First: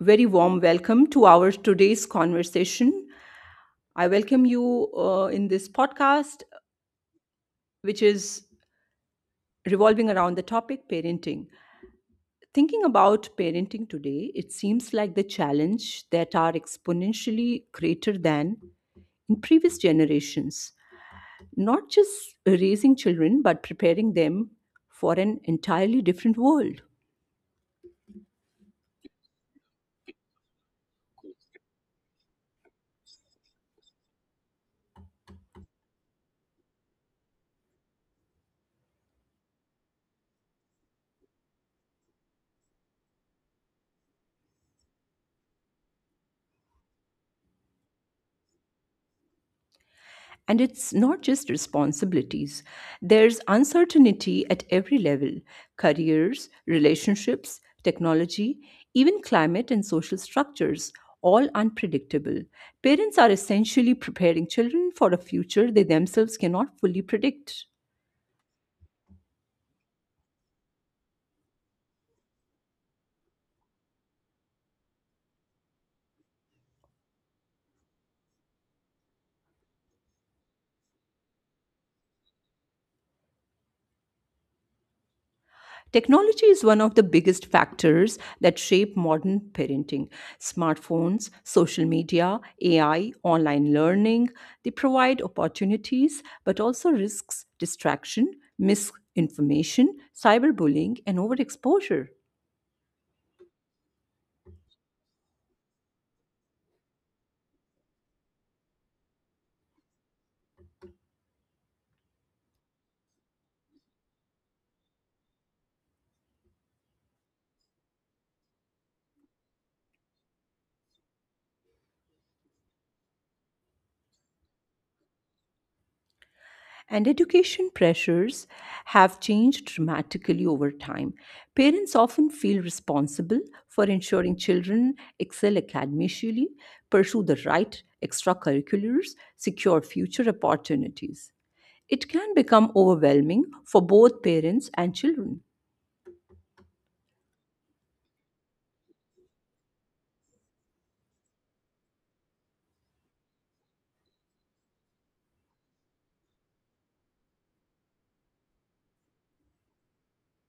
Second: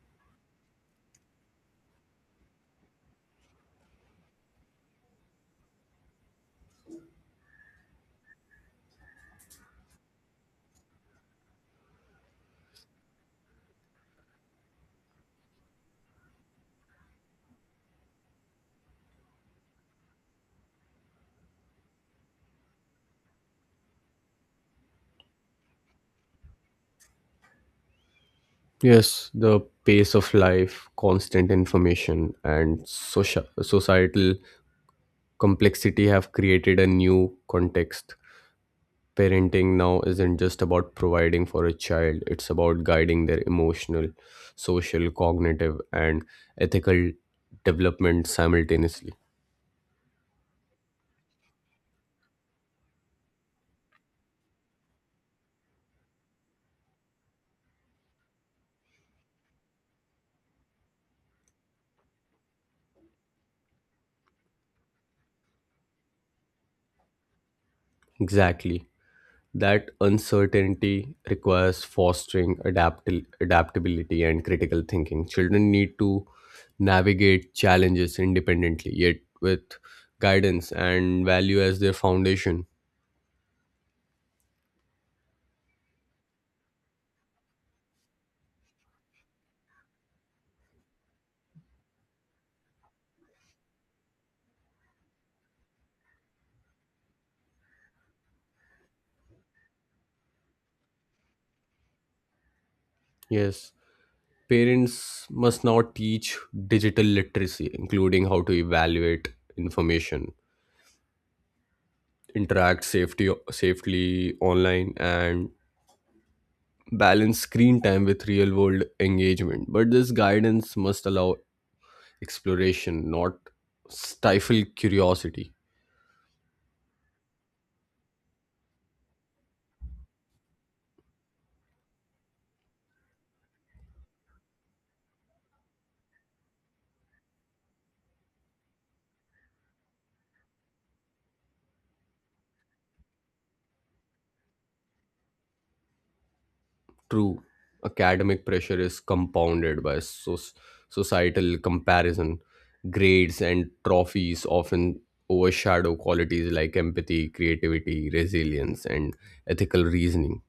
Very warm welcome to our today's conversation. I welcome you in this podcast, which is revolving around the topic parenting. Thinking about parenting today, it seems like the challenge that are exponentially greater than in previous generations, not just raising children, but preparing them for an entirely different world. Yes, the pace of life, constant information, and social, societal complexity have created a new context. Parenting now isn't just about providing for a child, it's about guiding their emotional, social, cognitive, and ethical development simultaneously. And it's not just responsibilities, there's uncertainty at every level careers, relationships, technology, even climate and social structures. All unpredictable. Parents are essentially preparing children for a future they themselves cannot fully predict. Exactly. That uncertainty requires fostering adaptability and critical thinking. Children need to navigate challenges independently, yet with guidance and value as their foundation. Technology is one of the biggest factors that shape modern parenting. Smartphones, social media, AI, online learning, they provide opportunities but also risks distraction, misinformation, cyberbullying, and overexposure. Yes, parents must now teach digital literacy, including how to evaluate information, interact safely online, and balance screen time with real world engagement. But this guidance must allow exploration, not stifle curiosity. And education pressures have changed dramatically over time. Parents often feel responsible for ensuring children excel academically, pursue the right extracurriculars, secure future opportunities. It can become overwhelming for both parents and children. True, academic pressure is compounded by societal comparison. Grades and trophies often overshadow qualities like empathy, creativity, resilience, and ethical reasoning.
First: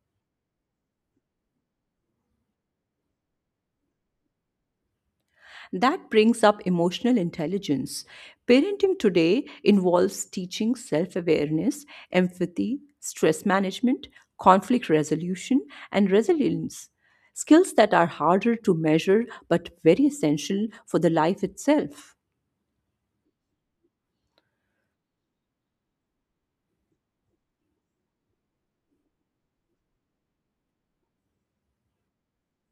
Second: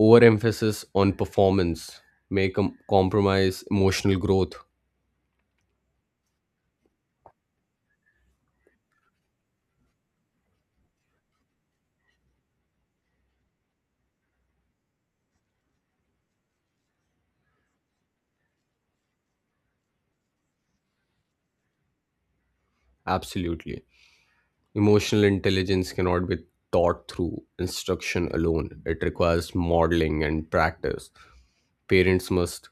Overemphasis on performance may compromise emotional growth. That brings up emotional intelligence. Parenting today involves teaching self awareness, empathy, stress management, conflict resolution, and resilience. Skills that are harder to measure but very essential for the life itself. Absolutely. Emotional intelligence cannot be taught through instruction alone. It requires modeling and practice. Parents must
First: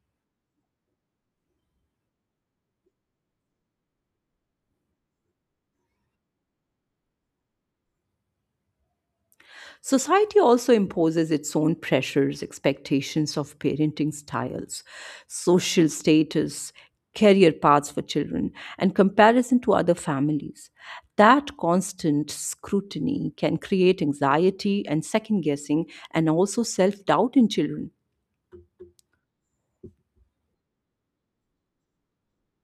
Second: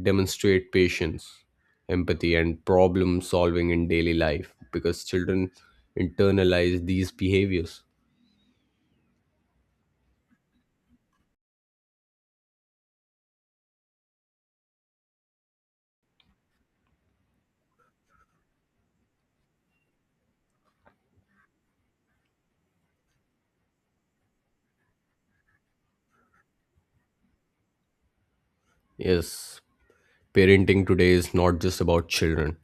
demonstrate patience, empathy, and problem solving in daily life because children internalize these behaviors. Society also imposes its own pressures, expectations of parenting styles, social status, career paths for children, and comparison to other families. That constant scrutiny can create anxiety and second guessing and also self doubt in children. Yes, parenting today is not just about children,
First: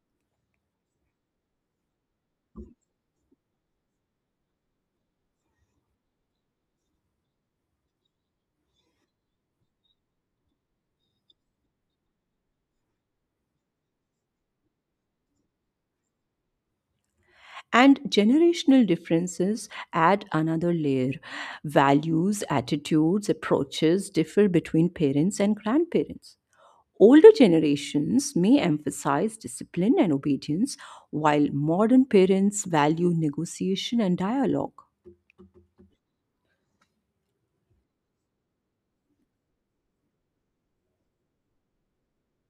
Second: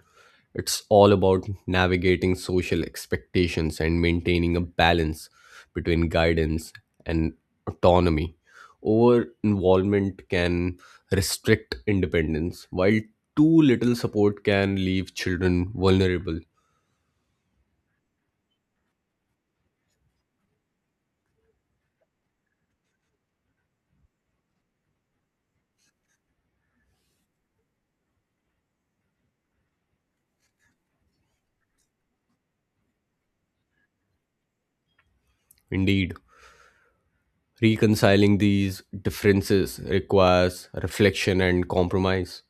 it's all about navigating social expectations and maintaining a balance between guidance and autonomy. Over involvement can restrict independence, while too little support can leave children vulnerable. And generational differences add another layer. Values, attitudes, approaches differ between parents and grandparents. Older generations may emphasize discipline and obedience, while modern parents value negotiation and dialogue. Indeed, reconciling these differences requires reflection and compromise.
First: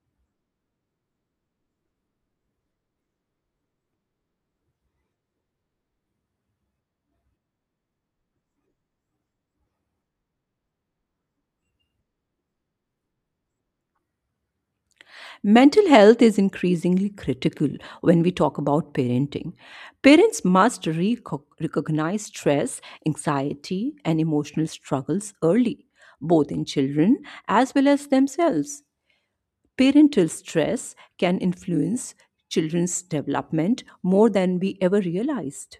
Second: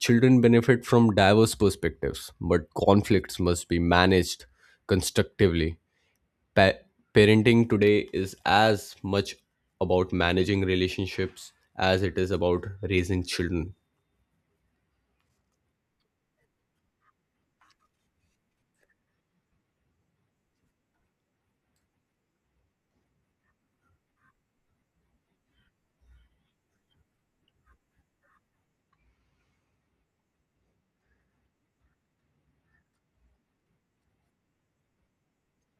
Children benefit from diverse perspectives, but conflicts must be managed constructively. Pa- Parenting today is as much about managing relationships as it is about raising children. Mental health is increasingly critical when we talk about parenting. Parents must recognize stress, anxiety, and emotional struggles early, both in children as well as themselves. Parental stress can influence children's development more than we ever realized.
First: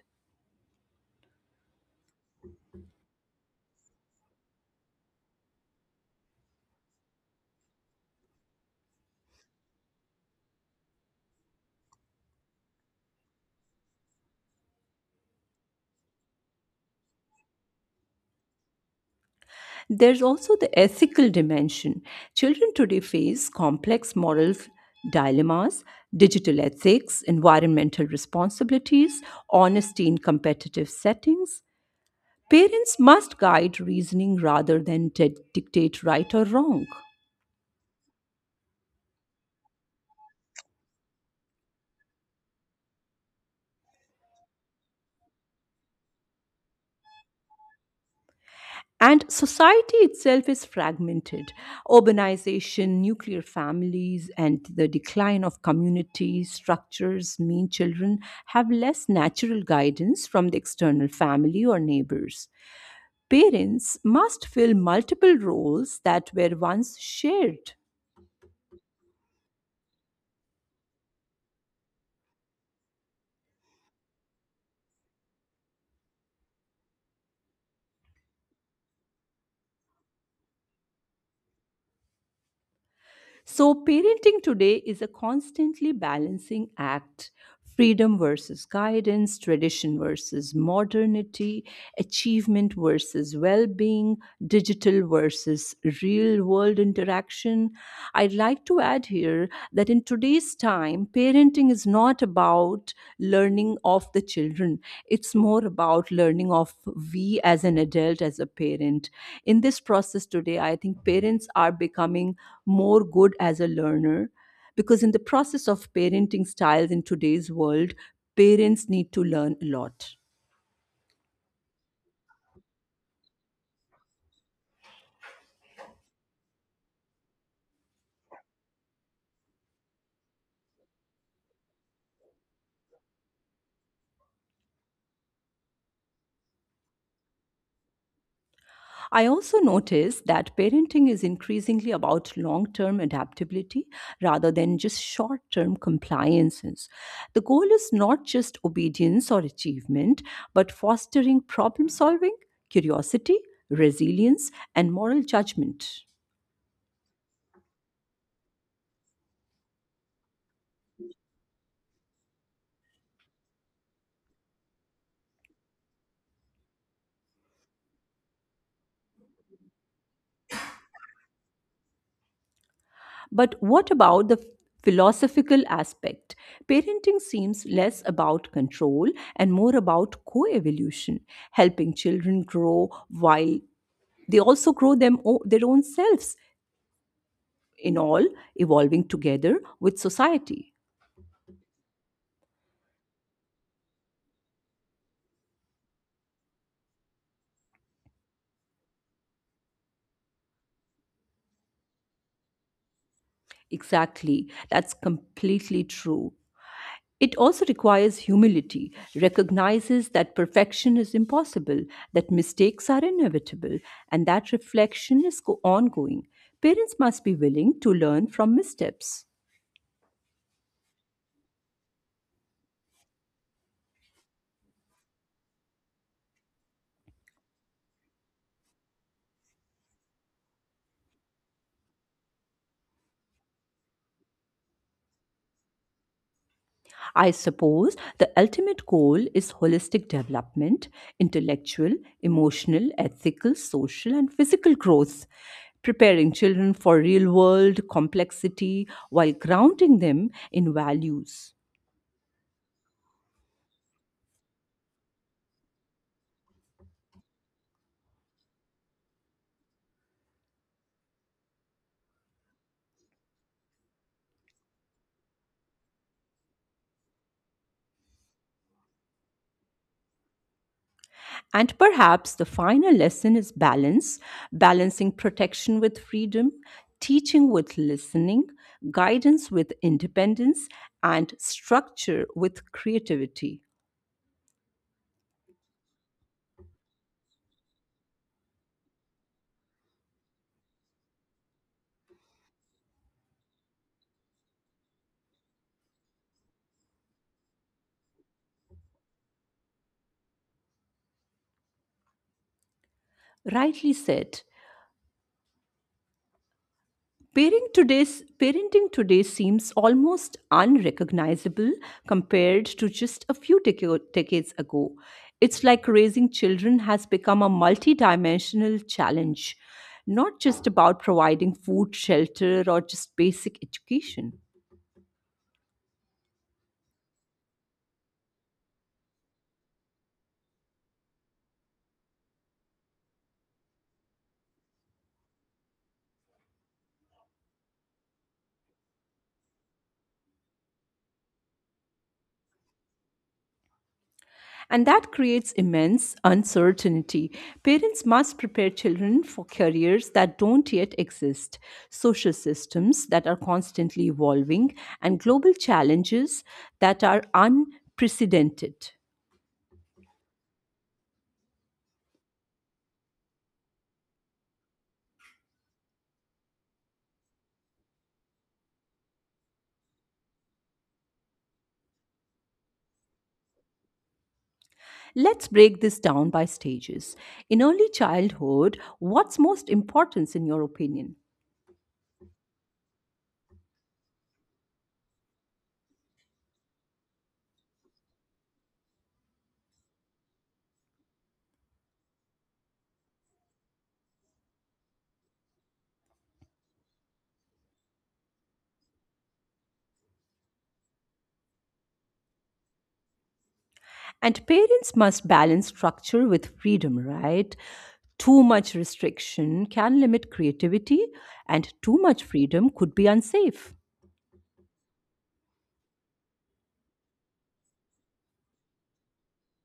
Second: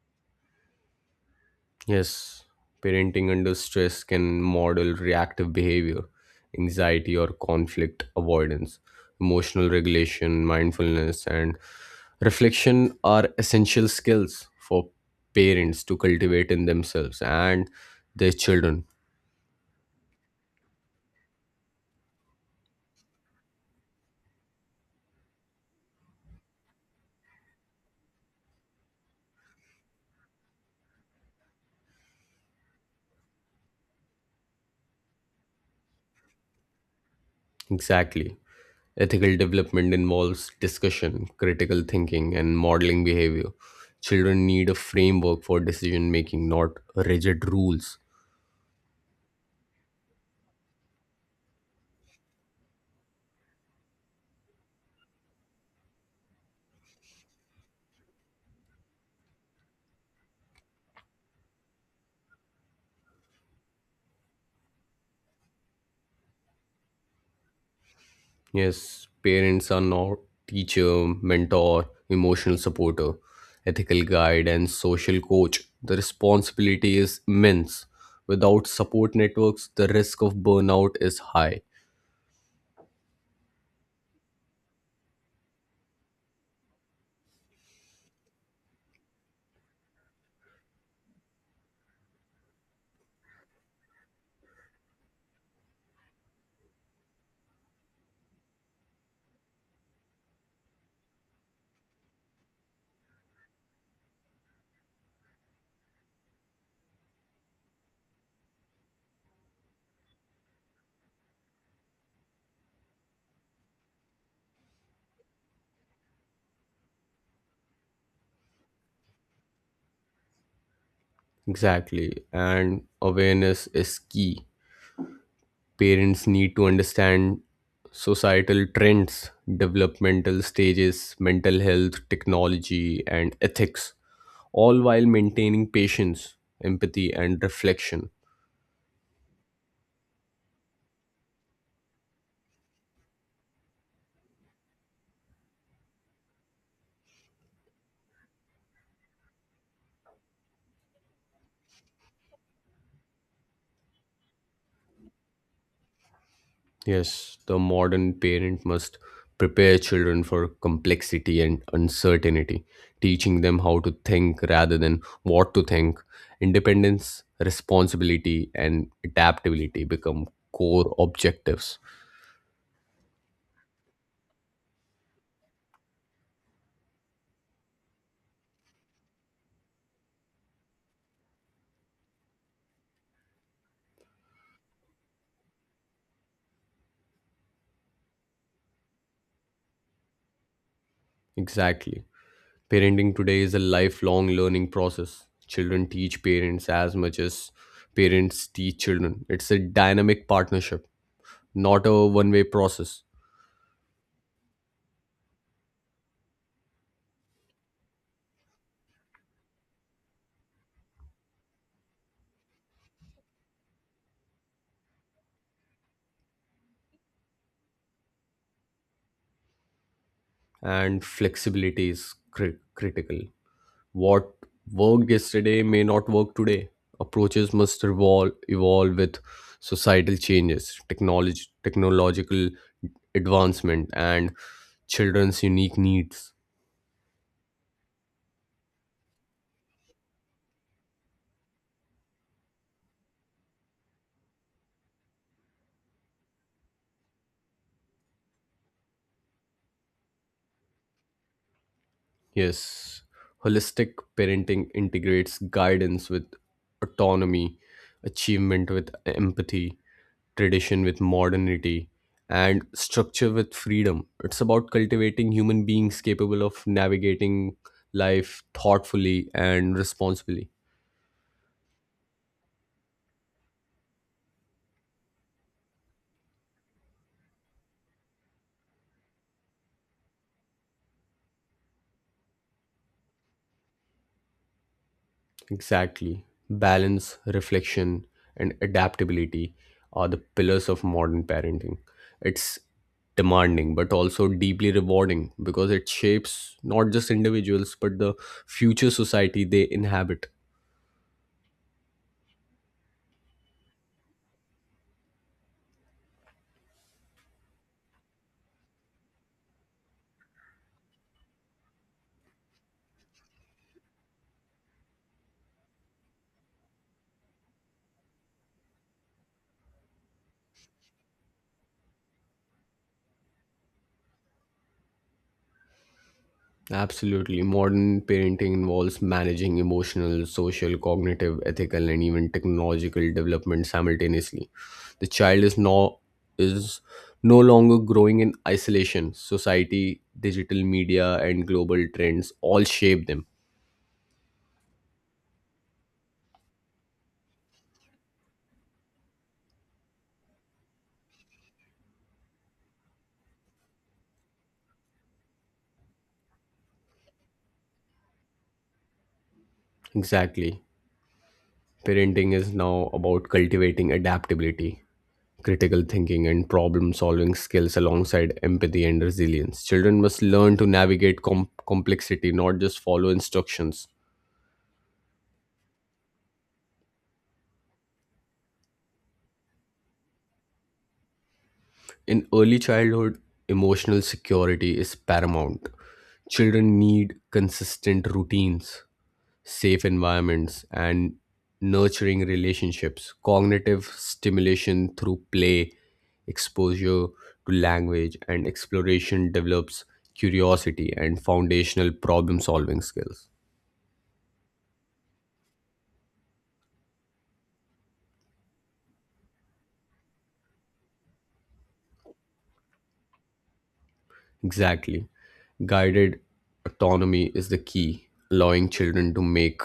Yes, parenting under stress can model reactive behavior, anxiety or conflict avoidance. Emotional regulation, mindfulness, and reflection are essential skills for parents to cultivate in themselves and their children. There's also the ethical dimension. Children today face complex dilemmas, digital ethics, environmental responsibilities, honesty in competitive settings. Parents must guide reasoning rather than dictate right or wrong. Exactly. Ethical development involves discussion, critical thinking, and modeling behavior. Children need a framework for decision making, not rigid rules. And society itself is fragmented. Urbanization, nuclear families, and the decline of community structures mean children have less natural guidance from the external family or neighbors. Parents must fill multiple roles that were once shared. Yes, parents are not teacher, mentor, emotional supporter, ethical guide, and social coach. The responsibility is immense. Without support networks, the risk of burnout is high. So, parenting today is a constantly balancing act freedom versus guidance, tradition versus modernity, achievement versus well being, digital versus real world interaction. I'd like to add here that in today's time, parenting is not about learning of the children, it's more about learning of we as an adult as a parent in this process. Today I think parents are becoming more good as a learner, because in the process of parenting styles in today's world parents need to learn a lot. Exactly, and awareness is key. Parents need to understand societal trends, developmental stages, mental health, technology, and ethics, all while maintaining patience, empathy, and reflection. I also notice that parenting is increasingly about long term adaptability rather than just short term compliances. The goal is not just obedience or achievement, but fostering problem solving, curiosity, resilience, and moral judgment. Yes, the modern parent must prepare children for complexity and uncertainty, teaching them how to think rather than what to think. Independence, responsibility, and adaptability become core objectives. But what about the philosophical aspect? Parenting seems less about control and more about co evolution, helping children grow while they also their own selves in all, evolving together with society. Exactly. Parenting today is a lifelong learning process. Children teach parents as much as parents teach children. It's a dynamic partnership, not a one way process, Exactly, that's completely true. It also requires humility, recognizes that perfection is impossible, that mistakes are inevitable, and that reflection is ongoing. Parents must be willing to learn from missteps. and flexibility is critical. What worked yesterday may not work today. Approaches must evolve, evolve with societal changes, technological advancement, and children's unique needs. I suppose the ultimate goal is holistic development, intellectual, emotional, ethical, social, and physical growth, preparing children for real world complexity while grounding them in values. Yes, holistic parenting integrates guidance with autonomy, achievement with empathy, tradition with modernity, and structure with freedom. It's about cultivating human beings capable of navigating life thoughtfully and responsibly. And perhaps the final lesson is balance, balancing protection with freedom, teaching with listening, guidance with independence, and structure with creativity. Exactly. Balance, reflection, and adaptability are the pillars of modern parenting. It's demanding but also deeply rewarding because it shapes not just individuals but the future society they inhabit. Rightly said. Parenting today seems almost unrecognizable compared to just a few decades ago. It's like raising children has become a multidimensional challenge, not just about providing food, shelter, or just basic education. Absolutely. Modern parenting involves managing emotional, social, cognitive, ethical, and even technological development simultaneously. The child is no longer growing in isolation. Society, digital media, and global trends all shape them. And that creates immense uncertainty. Parents must prepare children for careers that don't yet exist, social systems that are constantly evolving, and global challenges that are unprecedented. Exactly. Parenting is now about cultivating adaptability, critical thinking, and problem solving skills alongside empathy and resilience. Children must learn to navigate complexity, not just follow instructions. Let's break this down by stages. In early childhood, what's most important in your opinion? In early childhood, emotional security is paramount. Children need consistent routines, safe environments and nurturing relationships, cognitive stimulation through play, exposure to language, and exploration develops curiosity and foundational problem solving skills. And parents must balance structure with freedom, right? Too much restriction can limit creativity, and too much freedom could be unsafe. Exactly. Guided autonomy is the key, allowing children to make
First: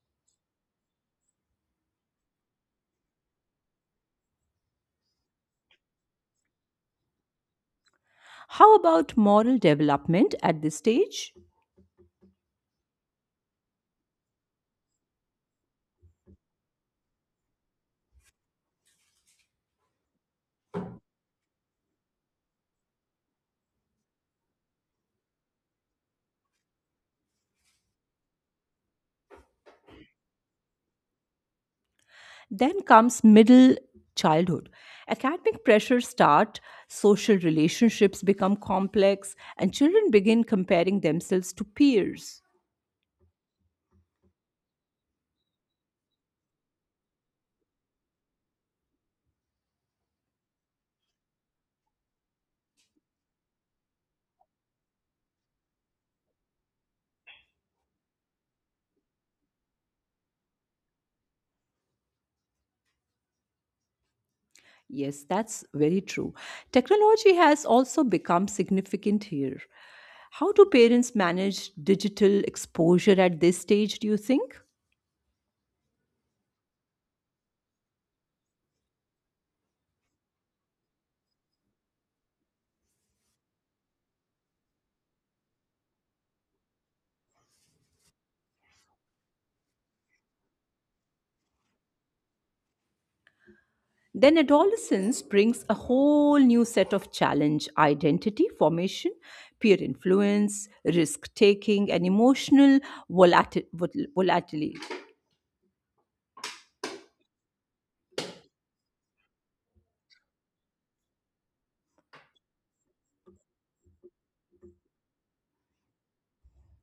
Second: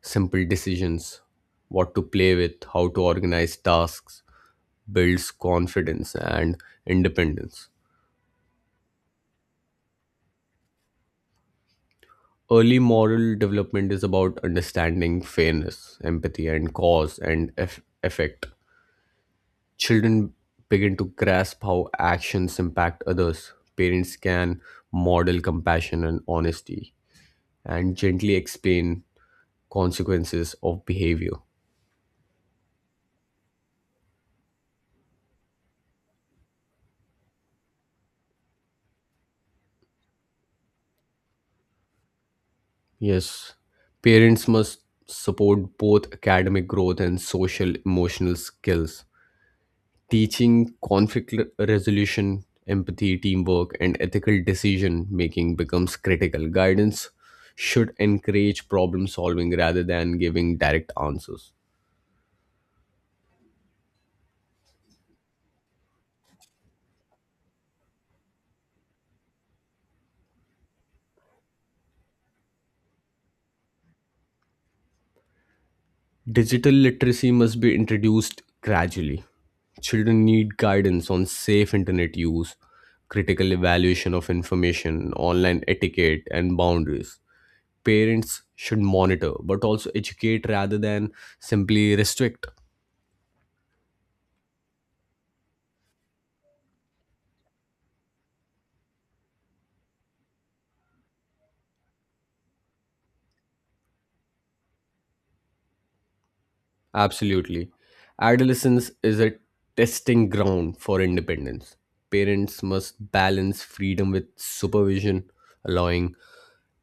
simple decisions what to play with, how to organize tasks, builds confidence and independence. How about moral development at this stage? Early moral development is about understanding fairness, empathy, and cause and effect. Children begin to grasp how actions impact others. Parents can model compassion and honesty and gently explain consequences of behavior. Then comes middle childhood. Academic pressures start, social relationships become complex, and children begin comparing themselves to peers. Yes, parents must support both academic growth and social emotional skills. Teaching conflict resolution, empathy, teamwork, and ethical decision making becomes critical. Guidance should encourage problem solving rather than giving direct answers. Yes, that's very true. Technology has also become significant here. How do parents manage digital exposure at this stage, do you think? Digital literacy must be introduced gradually. Children need guidance on safe internet use, critical evaluation of information, online etiquette, and boundaries. Parents should monitor but also educate rather than simply restrict. Then adolescence brings a whole new set of challenge identity formation, peer influence, risk taking, and emotional volatility. Absolutely. Adolescence is a testing ground for independence. Parents must balance freedom with supervision, allowing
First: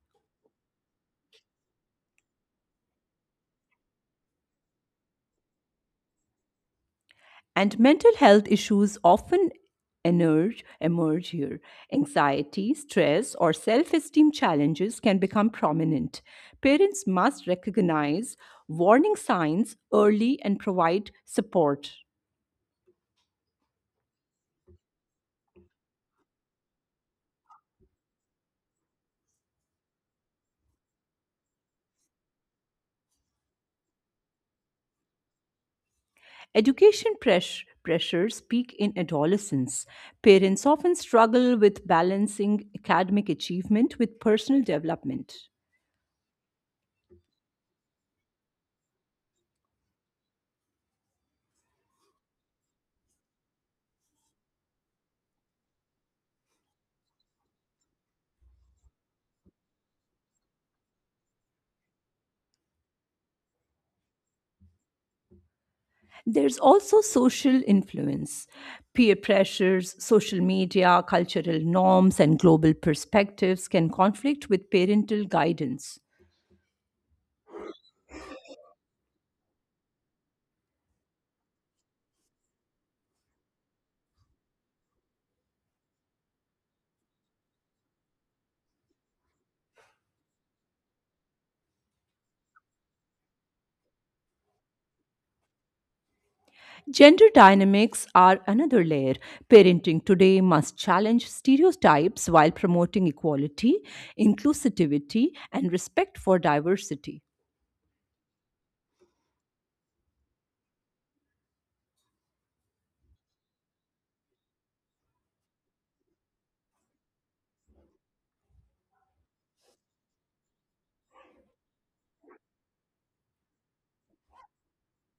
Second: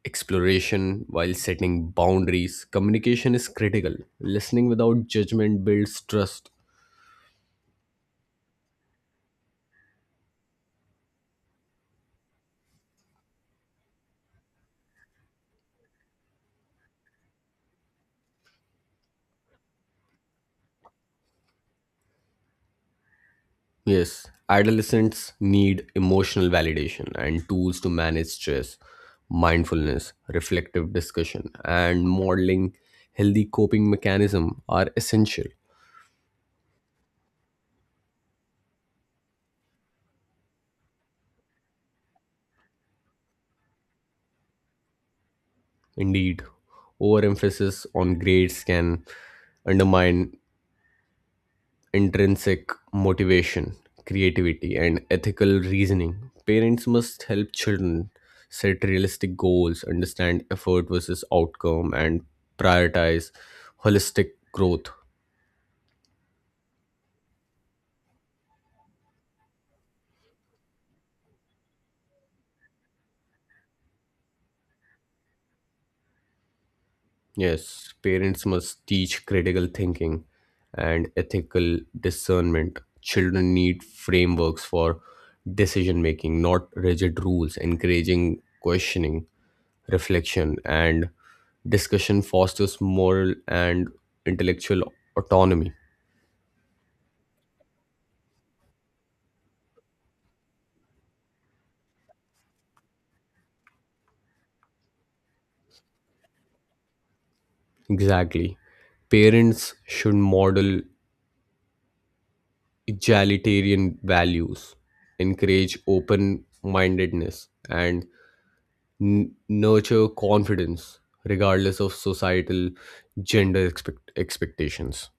exploration while setting boundaries. Communication is critical. Listening without judgment builds trust. And mental health issues emerge here. Anxiety, stress, or self esteem challenges can become prominent. Parents must recognize warning signs early and provide support. Yes, adolescents need emotional validation and tools to manage stress, mindfulness, reflective discussion, and modeling healthy coping mechanism are essential. Pressures peak in adolescence. Parents often struggle with balancing academic achievement with personal development. Indeed, overemphasis on grades can undermine intrinsic motivation, creativity, and ethical reasoning. Parents must help children set realistic goals, understand effort versus outcome, and prioritize holistic growth. There's also social influence, peer pressures, social media, cultural norms, and global perspectives can conflict with parental guidance. Yes, parents must teach critical thinking and ethical discernment. Children need frameworks for decision making, not rigid rules. Encouraging questioning, reflection, and discussion fosters moral and intellectual autonomy. Gender dynamics are another layer. Parenting today must challenge stereotypes while promoting equality, inclusivity, and respect for diversity. Exactly. Parents should model egalitarian values, encourage open mindedness, and nurture confidence regardless of societal gender expectations.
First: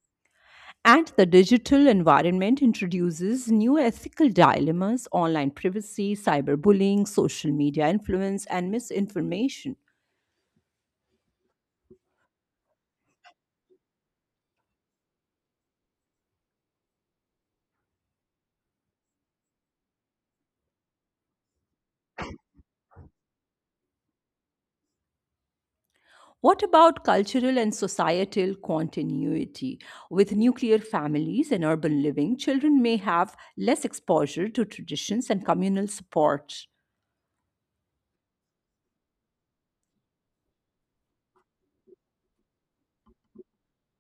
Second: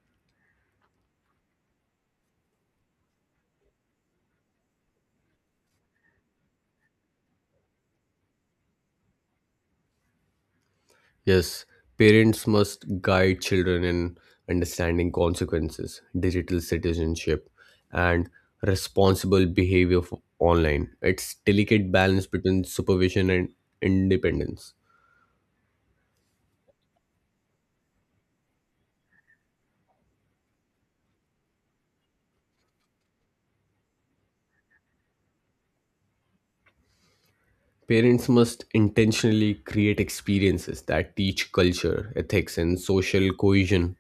And the digital environment introduces new ethical dilemmas online privacy, cyberbullying, social media influence, and misinformation. Yes, parents must guide children in understanding consequences, digital citizenship, and responsible behavior online. It's delicate balance between supervision and independence. What about cultural and societal continuity? With nuclear families and urban living, children may have less exposure to traditions and communal support. Parents must intentionally create experiences that teach culture, ethics, and social cohesion.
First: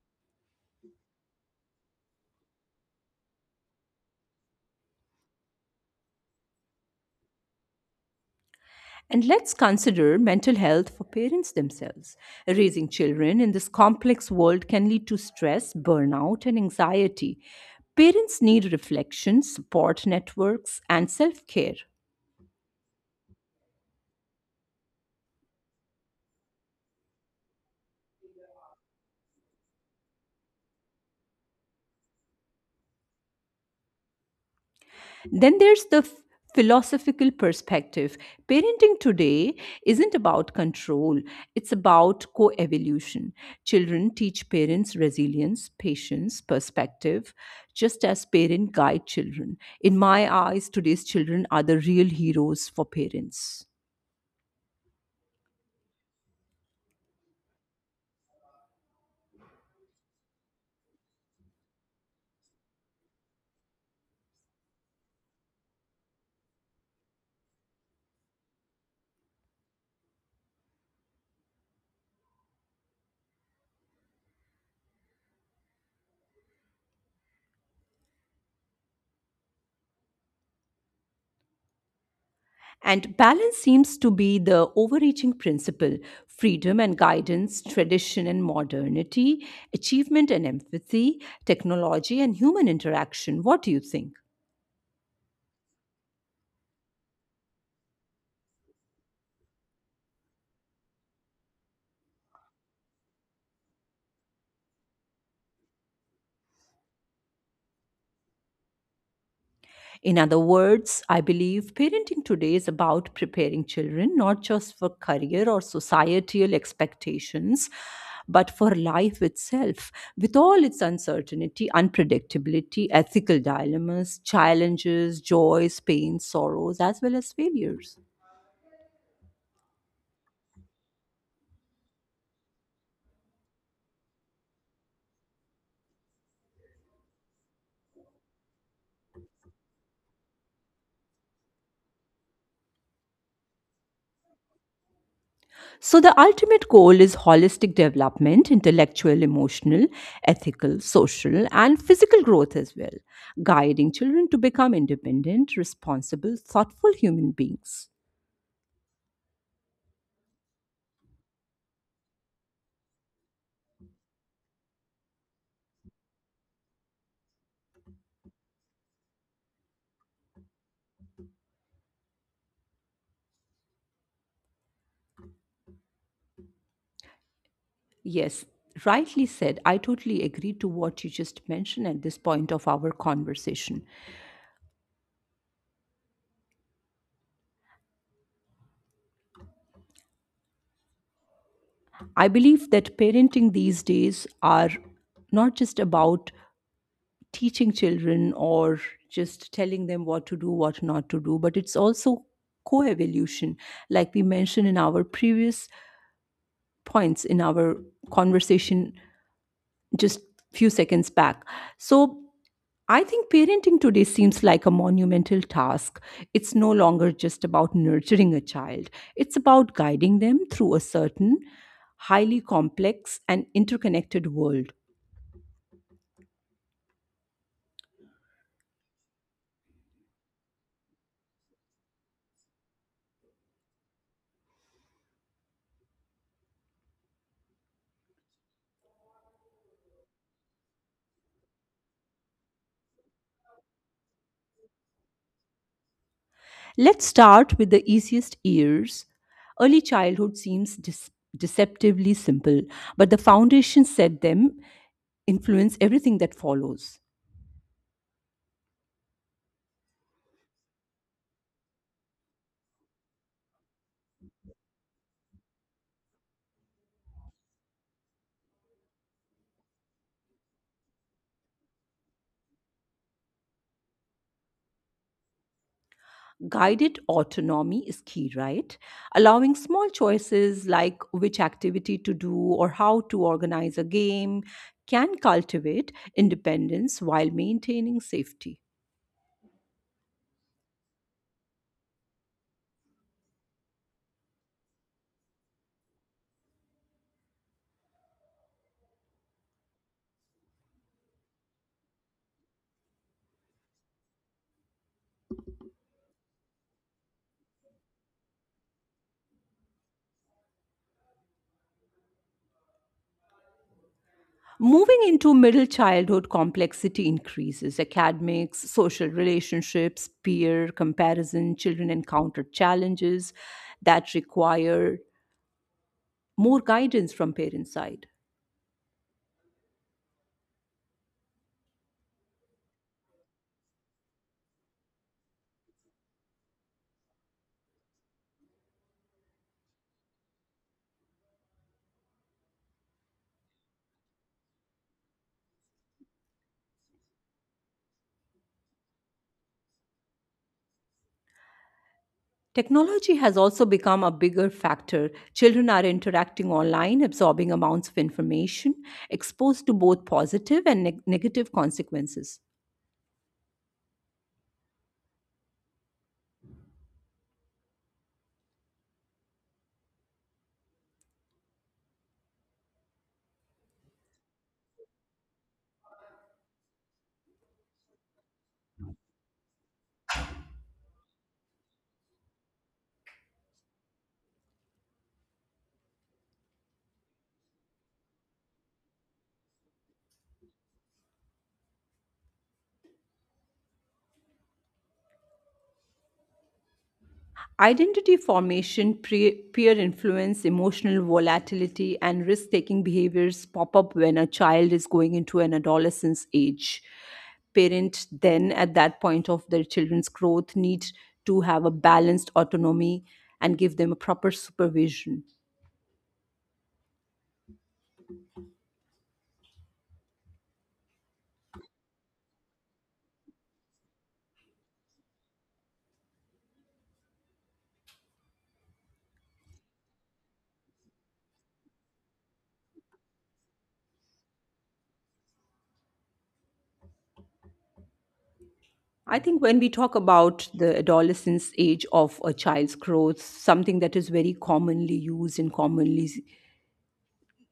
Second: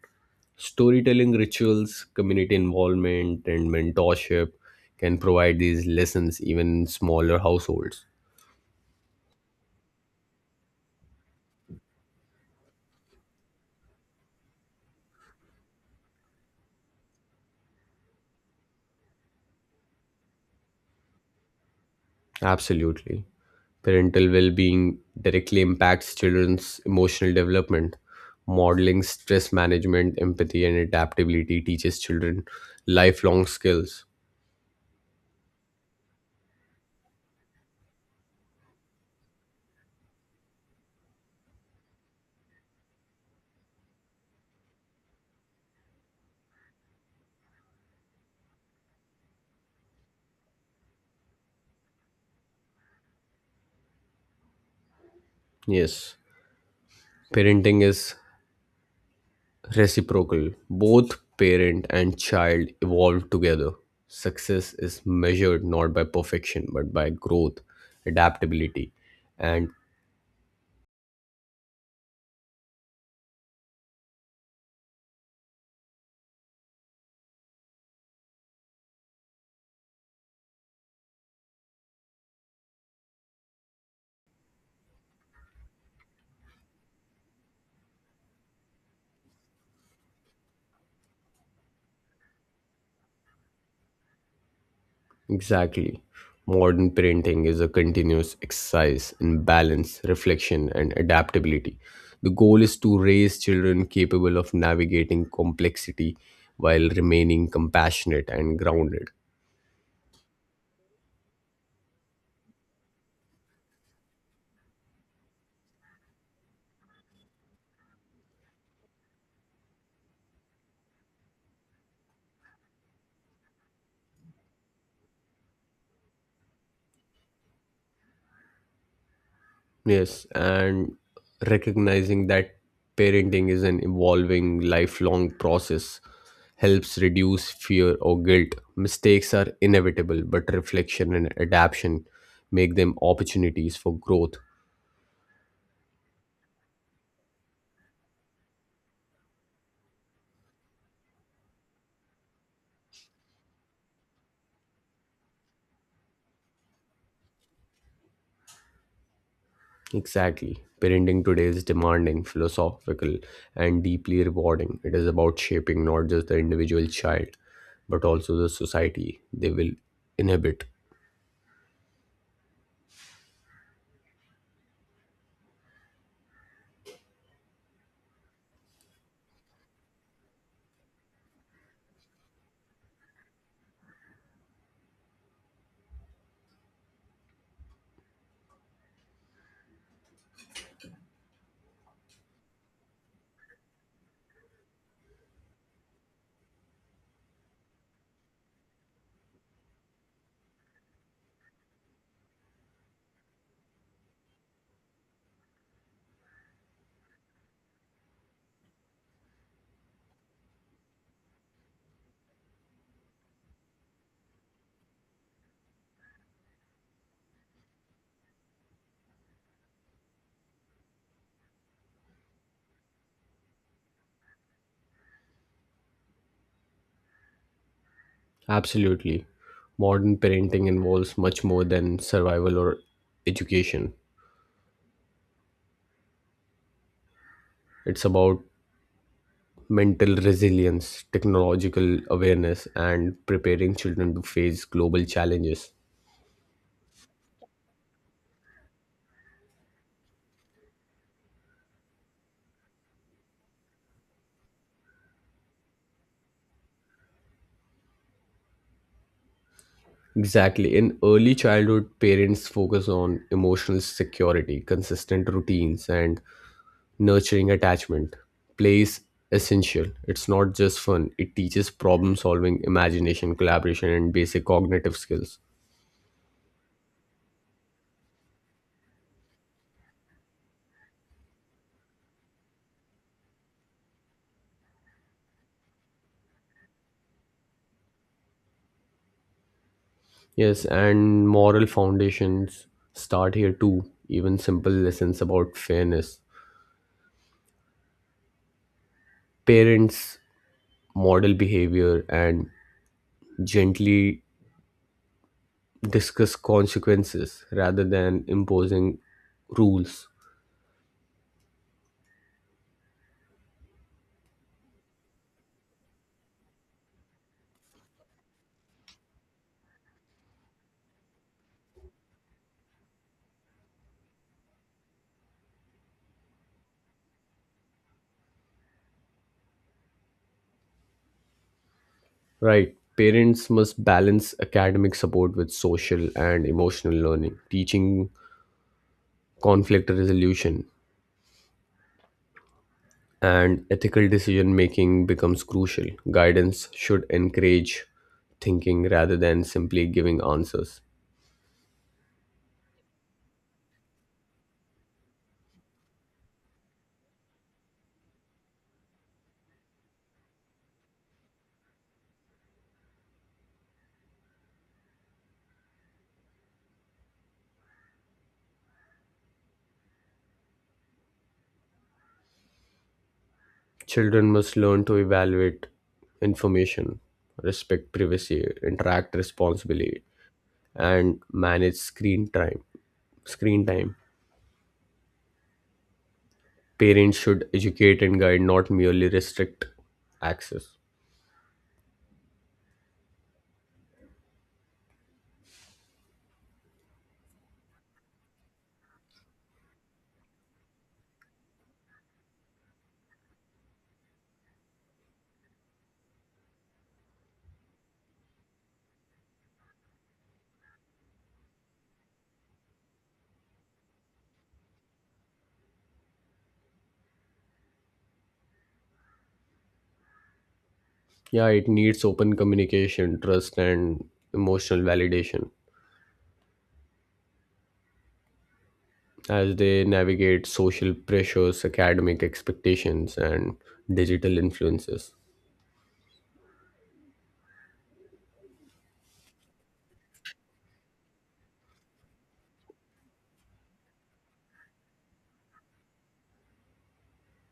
Storytelling rituals, community involvement, and mentorship can provide these lessons even in smaller households. And let's consider mental health for parents themselves. Raising children in this complex world can lead to stress, burnout, and anxiety. Parents need reflection, support networks, and self care. Absolutely. Parental well being directly impacts children's emotional development. Modeling stress management, empathy, and adaptability teaches children lifelong skills. Then there's the philosophical perspective. Parenting today isn't about control, it's about co evolution. Children teach parents resilience, patience, perspective, just as parents guide children. In my eyes, today's children are the real heroes for parents. Yes, parenting is reciprocal. Both parent and child evolve together. Success is measured not by perfection but by growth, adaptability, and And balance seems to be the overreaching principle freedom and guidance, tradition and modernity, achievement and empathy, technology and human interaction. What do you think? exactly. Modern parenting is a continuous exercise in balance, reflection, and adaptability. The goal is to raise children capable of navigating complexity while remaining compassionate and grounded. In other words, I believe parenting today is about preparing children not just for career or societal expectations, but for life itself, with all its uncertainty, unpredictability, ethical dilemmas, challenges, joys, pains, sorrows, as well as failures. Yes, and recognizing that parenting is an evolving lifelong process helps reduce fear or guilt. Mistakes are inevitable, but reflection and adaptation make them opportunities for growth. So, the ultimate goal is holistic development, intellectual, emotional, ethical, social, and physical growth as well, guiding children to become independent, responsible, thoughtful human beings. Exactly. Parenting today is demanding, philosophical, and deeply rewarding. It is about shaping not just the individual child, but also the society they will inhabit. Yes, rightly said. I totally agree to what you just mentioned at this point of our conversation. I believe that parenting these days are not just about teaching children or just telling them what to do, what not to do, but it's also co evolution. Like we mentioned in our previous points in our conversation just few seconds back. So I think parenting today seems like a monumental task. It's no longer just about nurturing a child, it's about guiding them through a certain highly complex and interconnected world. Absolutely. Modern parenting involves much more than survival or education. It's about mental resilience, technological awareness, and preparing children to face global challenges. Let's start with the easiest years. Early childhood seems deceptively simple, but the foundation set them influence everything that follows. Exactly. In early childhood, parents focus on emotional security, consistent routines, and nurturing attachment. Play is essential. It's not just fun, it teaches problem solving, imagination, collaboration, and basic cognitive skills. Guided autonomy is key, right? Allowing small choices like which activity to do or how to organize a game can cultivate independence while maintaining safety. Yes, and moral foundations start here too. Even simple lessons about fairness. Parents model behavior and gently discuss consequences rather than imposing rules. Moving into middle childhood, complexity increases. Academics, social relationships, peer comparison, children encounter challenges that require more guidance from parent side. Right. Parents must balance academic support with social and emotional learning, teaching conflict resolution, and ethical decision making becomes crucial. Guidance should encourage thinking rather than simply giving answers. Technology has also become a bigger factor. Children are interacting online, absorbing amounts of information, exposed to both positive and negative consequences. Children must learn to evaluate information, respect privacy, interact responsibly, and manage screen time. Screen time. Parents should educate and guide, not merely restrict access. Identity formation, peer influence, emotional volatility, and risk taking behaviors pop up when a child is going into an adolescence age. Parent then, at that point of their children's growth, need to have a balanced autonomy and give them a proper supervision. Yeah, it needs open communication, trust, and emotional validation, as they navigate social pressures, academic expectations, and digital influences. I think when we talk about the adolescence age of a child's growth, something that is very commonly used and commonly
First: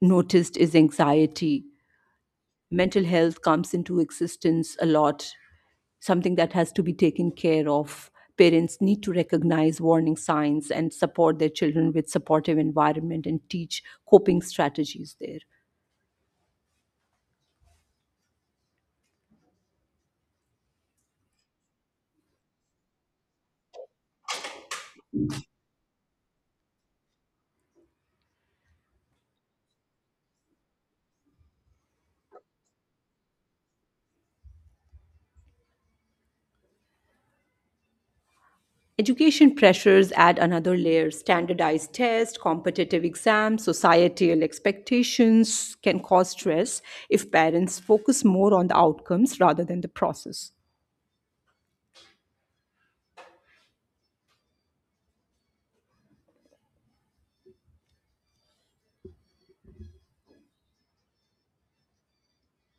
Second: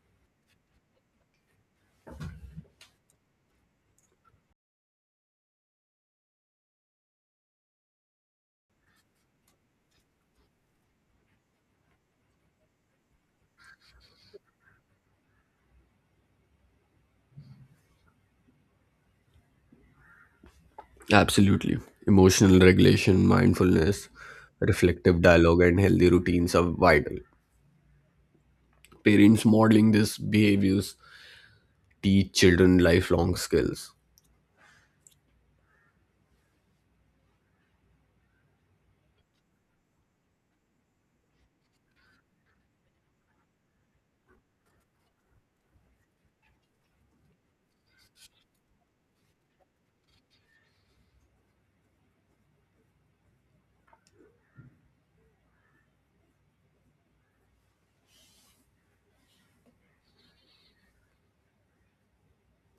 noticed is anxiety. Mental health comes into existence a lot, something that has to be taken care of. Parents need to recognize warning signs and support their children with supportive environment and teach coping strategies there. Absolutely. Emotional regulation, mindfulness, reflective dialogue, and healthy routines are vital. Parents modeling these behaviors teach children lifelong skills. Education pressures add another layer standardized tests, competitive exams, societal expectations can cause stress if parents focus more on the outcomes rather than the process.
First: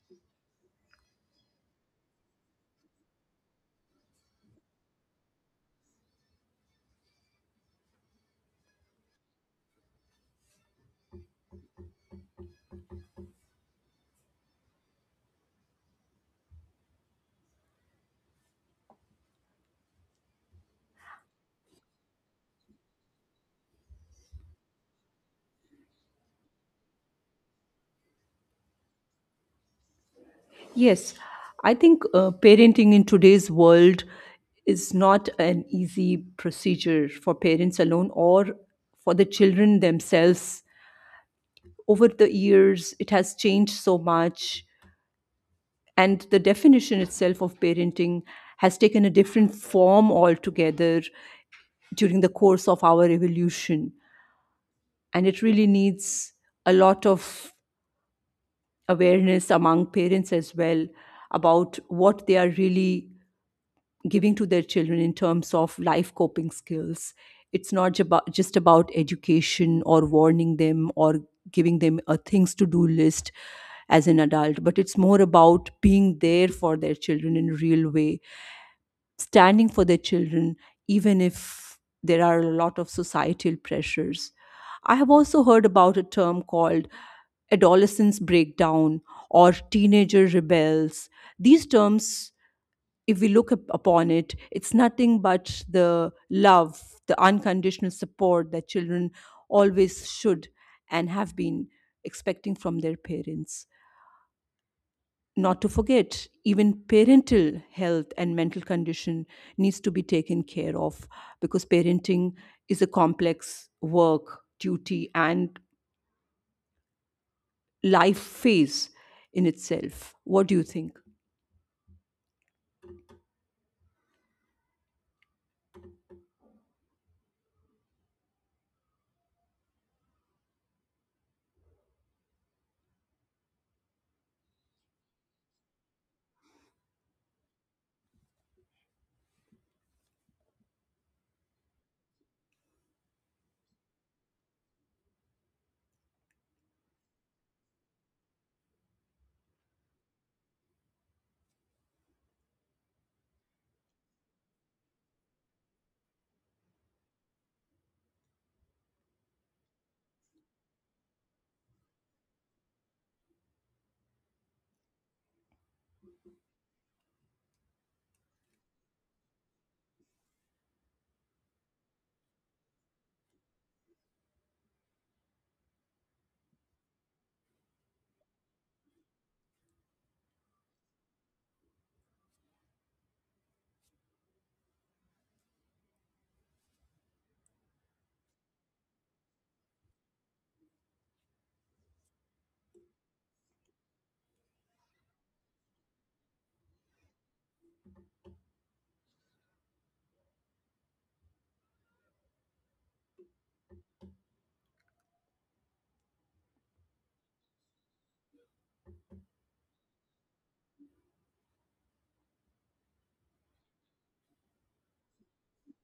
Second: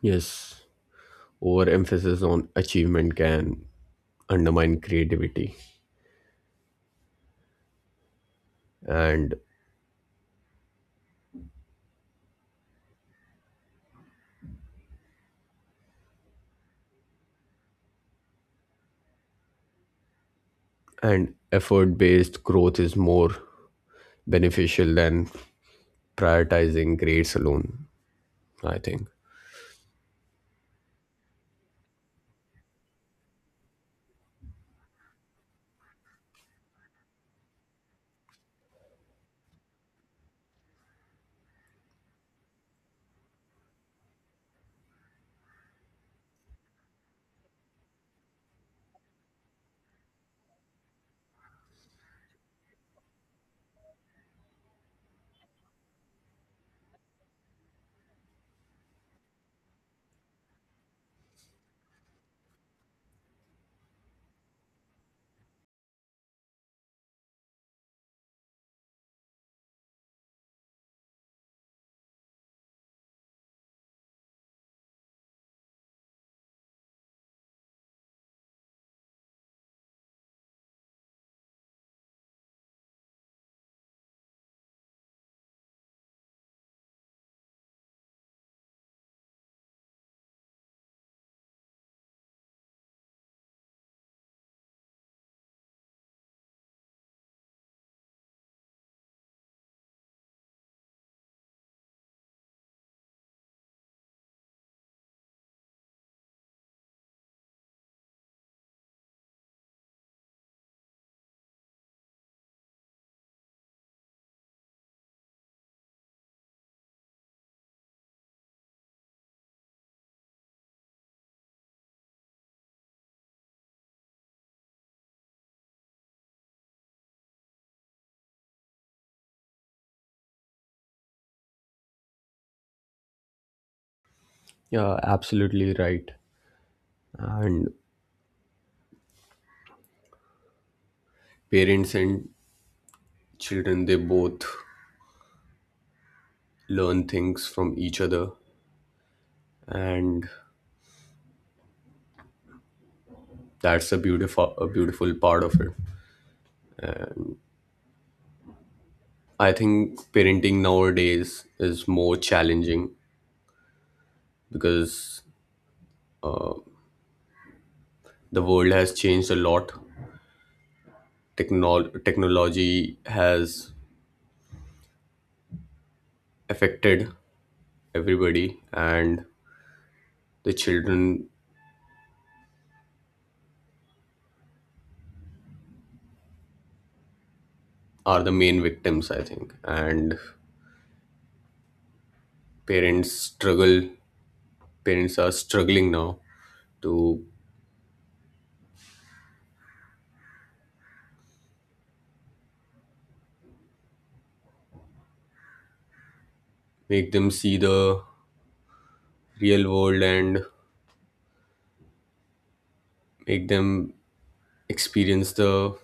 Yes, overemphasis on achievement can undermine creativity and effort based growth is more beneficial than prioritizing grades alone I think. Yes, I think parenting in today's world is not an easy procedure for parents alone or for the children themselves. Over the years, it has changed so much, and the definition itself of parenting has taken a different form altogether during the course of our evolution. And it really needs a lot of awareness among parents as well about what they are really giving to their children in terms of life coping skills. It's not just about education or warning them or giving them a things to do list as an adult, but it's more about being there for their children in a real way, standing for their children, even if there are a lot of societal pressures. I have also heard about a term called adolescence breakdown or teenager rebels. These terms if we upon it, it's nothing but the love, the unconditional support that children always should and have been expecting from their parents. Not to forget, even parental health and mental condition needs to be taken care of because parenting is a complex work, duty, and life phase in itself. What do you think? Yeah, absolutely right. And parents and children, they both learn things from each other, and that's a beautiful part of it. I think parenting nowadays is more challenging because the world has changed a lot. Technology has affected everybody, and the children are the main victims, I think. And parents struggle parents are struggling now to make them see the real world and make them experience the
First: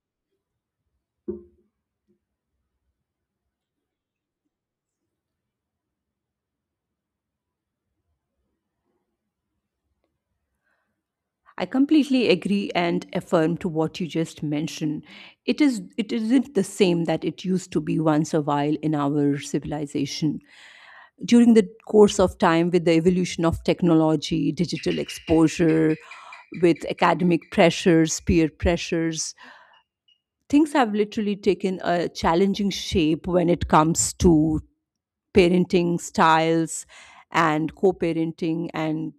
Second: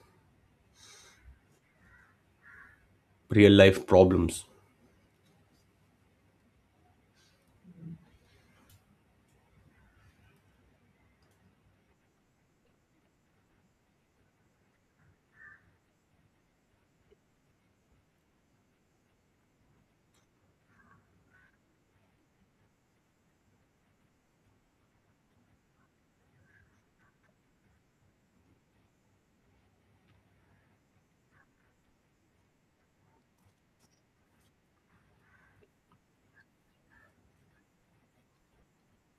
real life problems. I completely agree and affirm to what you just mentioned. It isn't the same that it used to be once a while in our civilization. During the course of time with the evolution of technology, digital exposure, with academic pressures, peer pressures, things have literally taken a challenging shape when it comes to parenting styles and co-parenting and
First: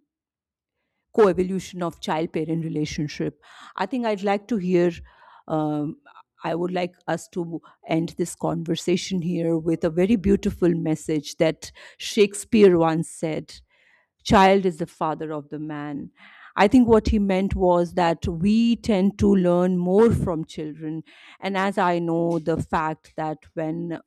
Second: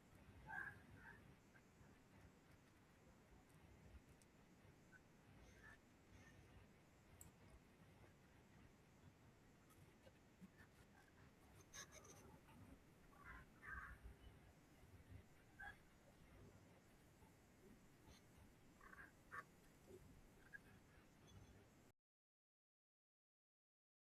coevolution of child parent relationship. I think I'd like to hear, um, I would like us to end this conversation here with a very beautiful message that Shakespeare once said: child is the father of the man. I think what he meant was that we tend to learn more from children. And as I know the fact that when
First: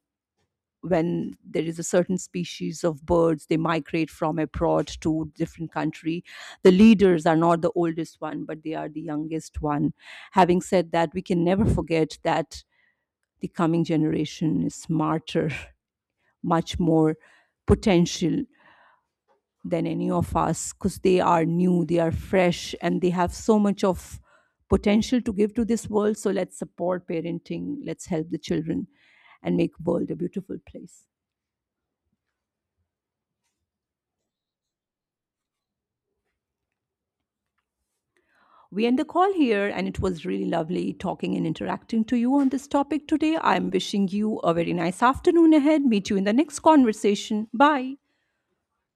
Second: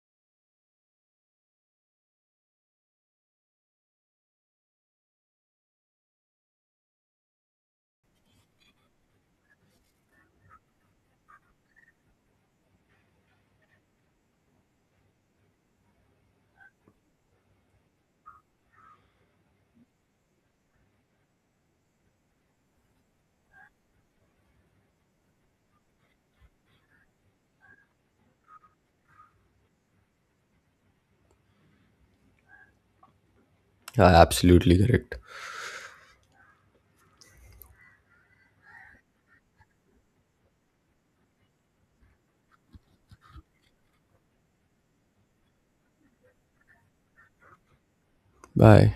when there is a certain species of birds, they migrate from abroad to different country, the leaders are not the oldest one but they are the youngest one. Having said that, we can never forget that the coming generation is smarter much more potential than any of us, because they are new, they are fresh, and they have so much of potential to give to this world. So let's support parenting, let's help the children, and make world a beautiful place. Yeah, absolutely correct. We end the call here, and it was really lovely talking and interacting to you on this topic today. I'm wishing you a very nice afternoon ahead. Meet you in the next conversation. Bye. Bye.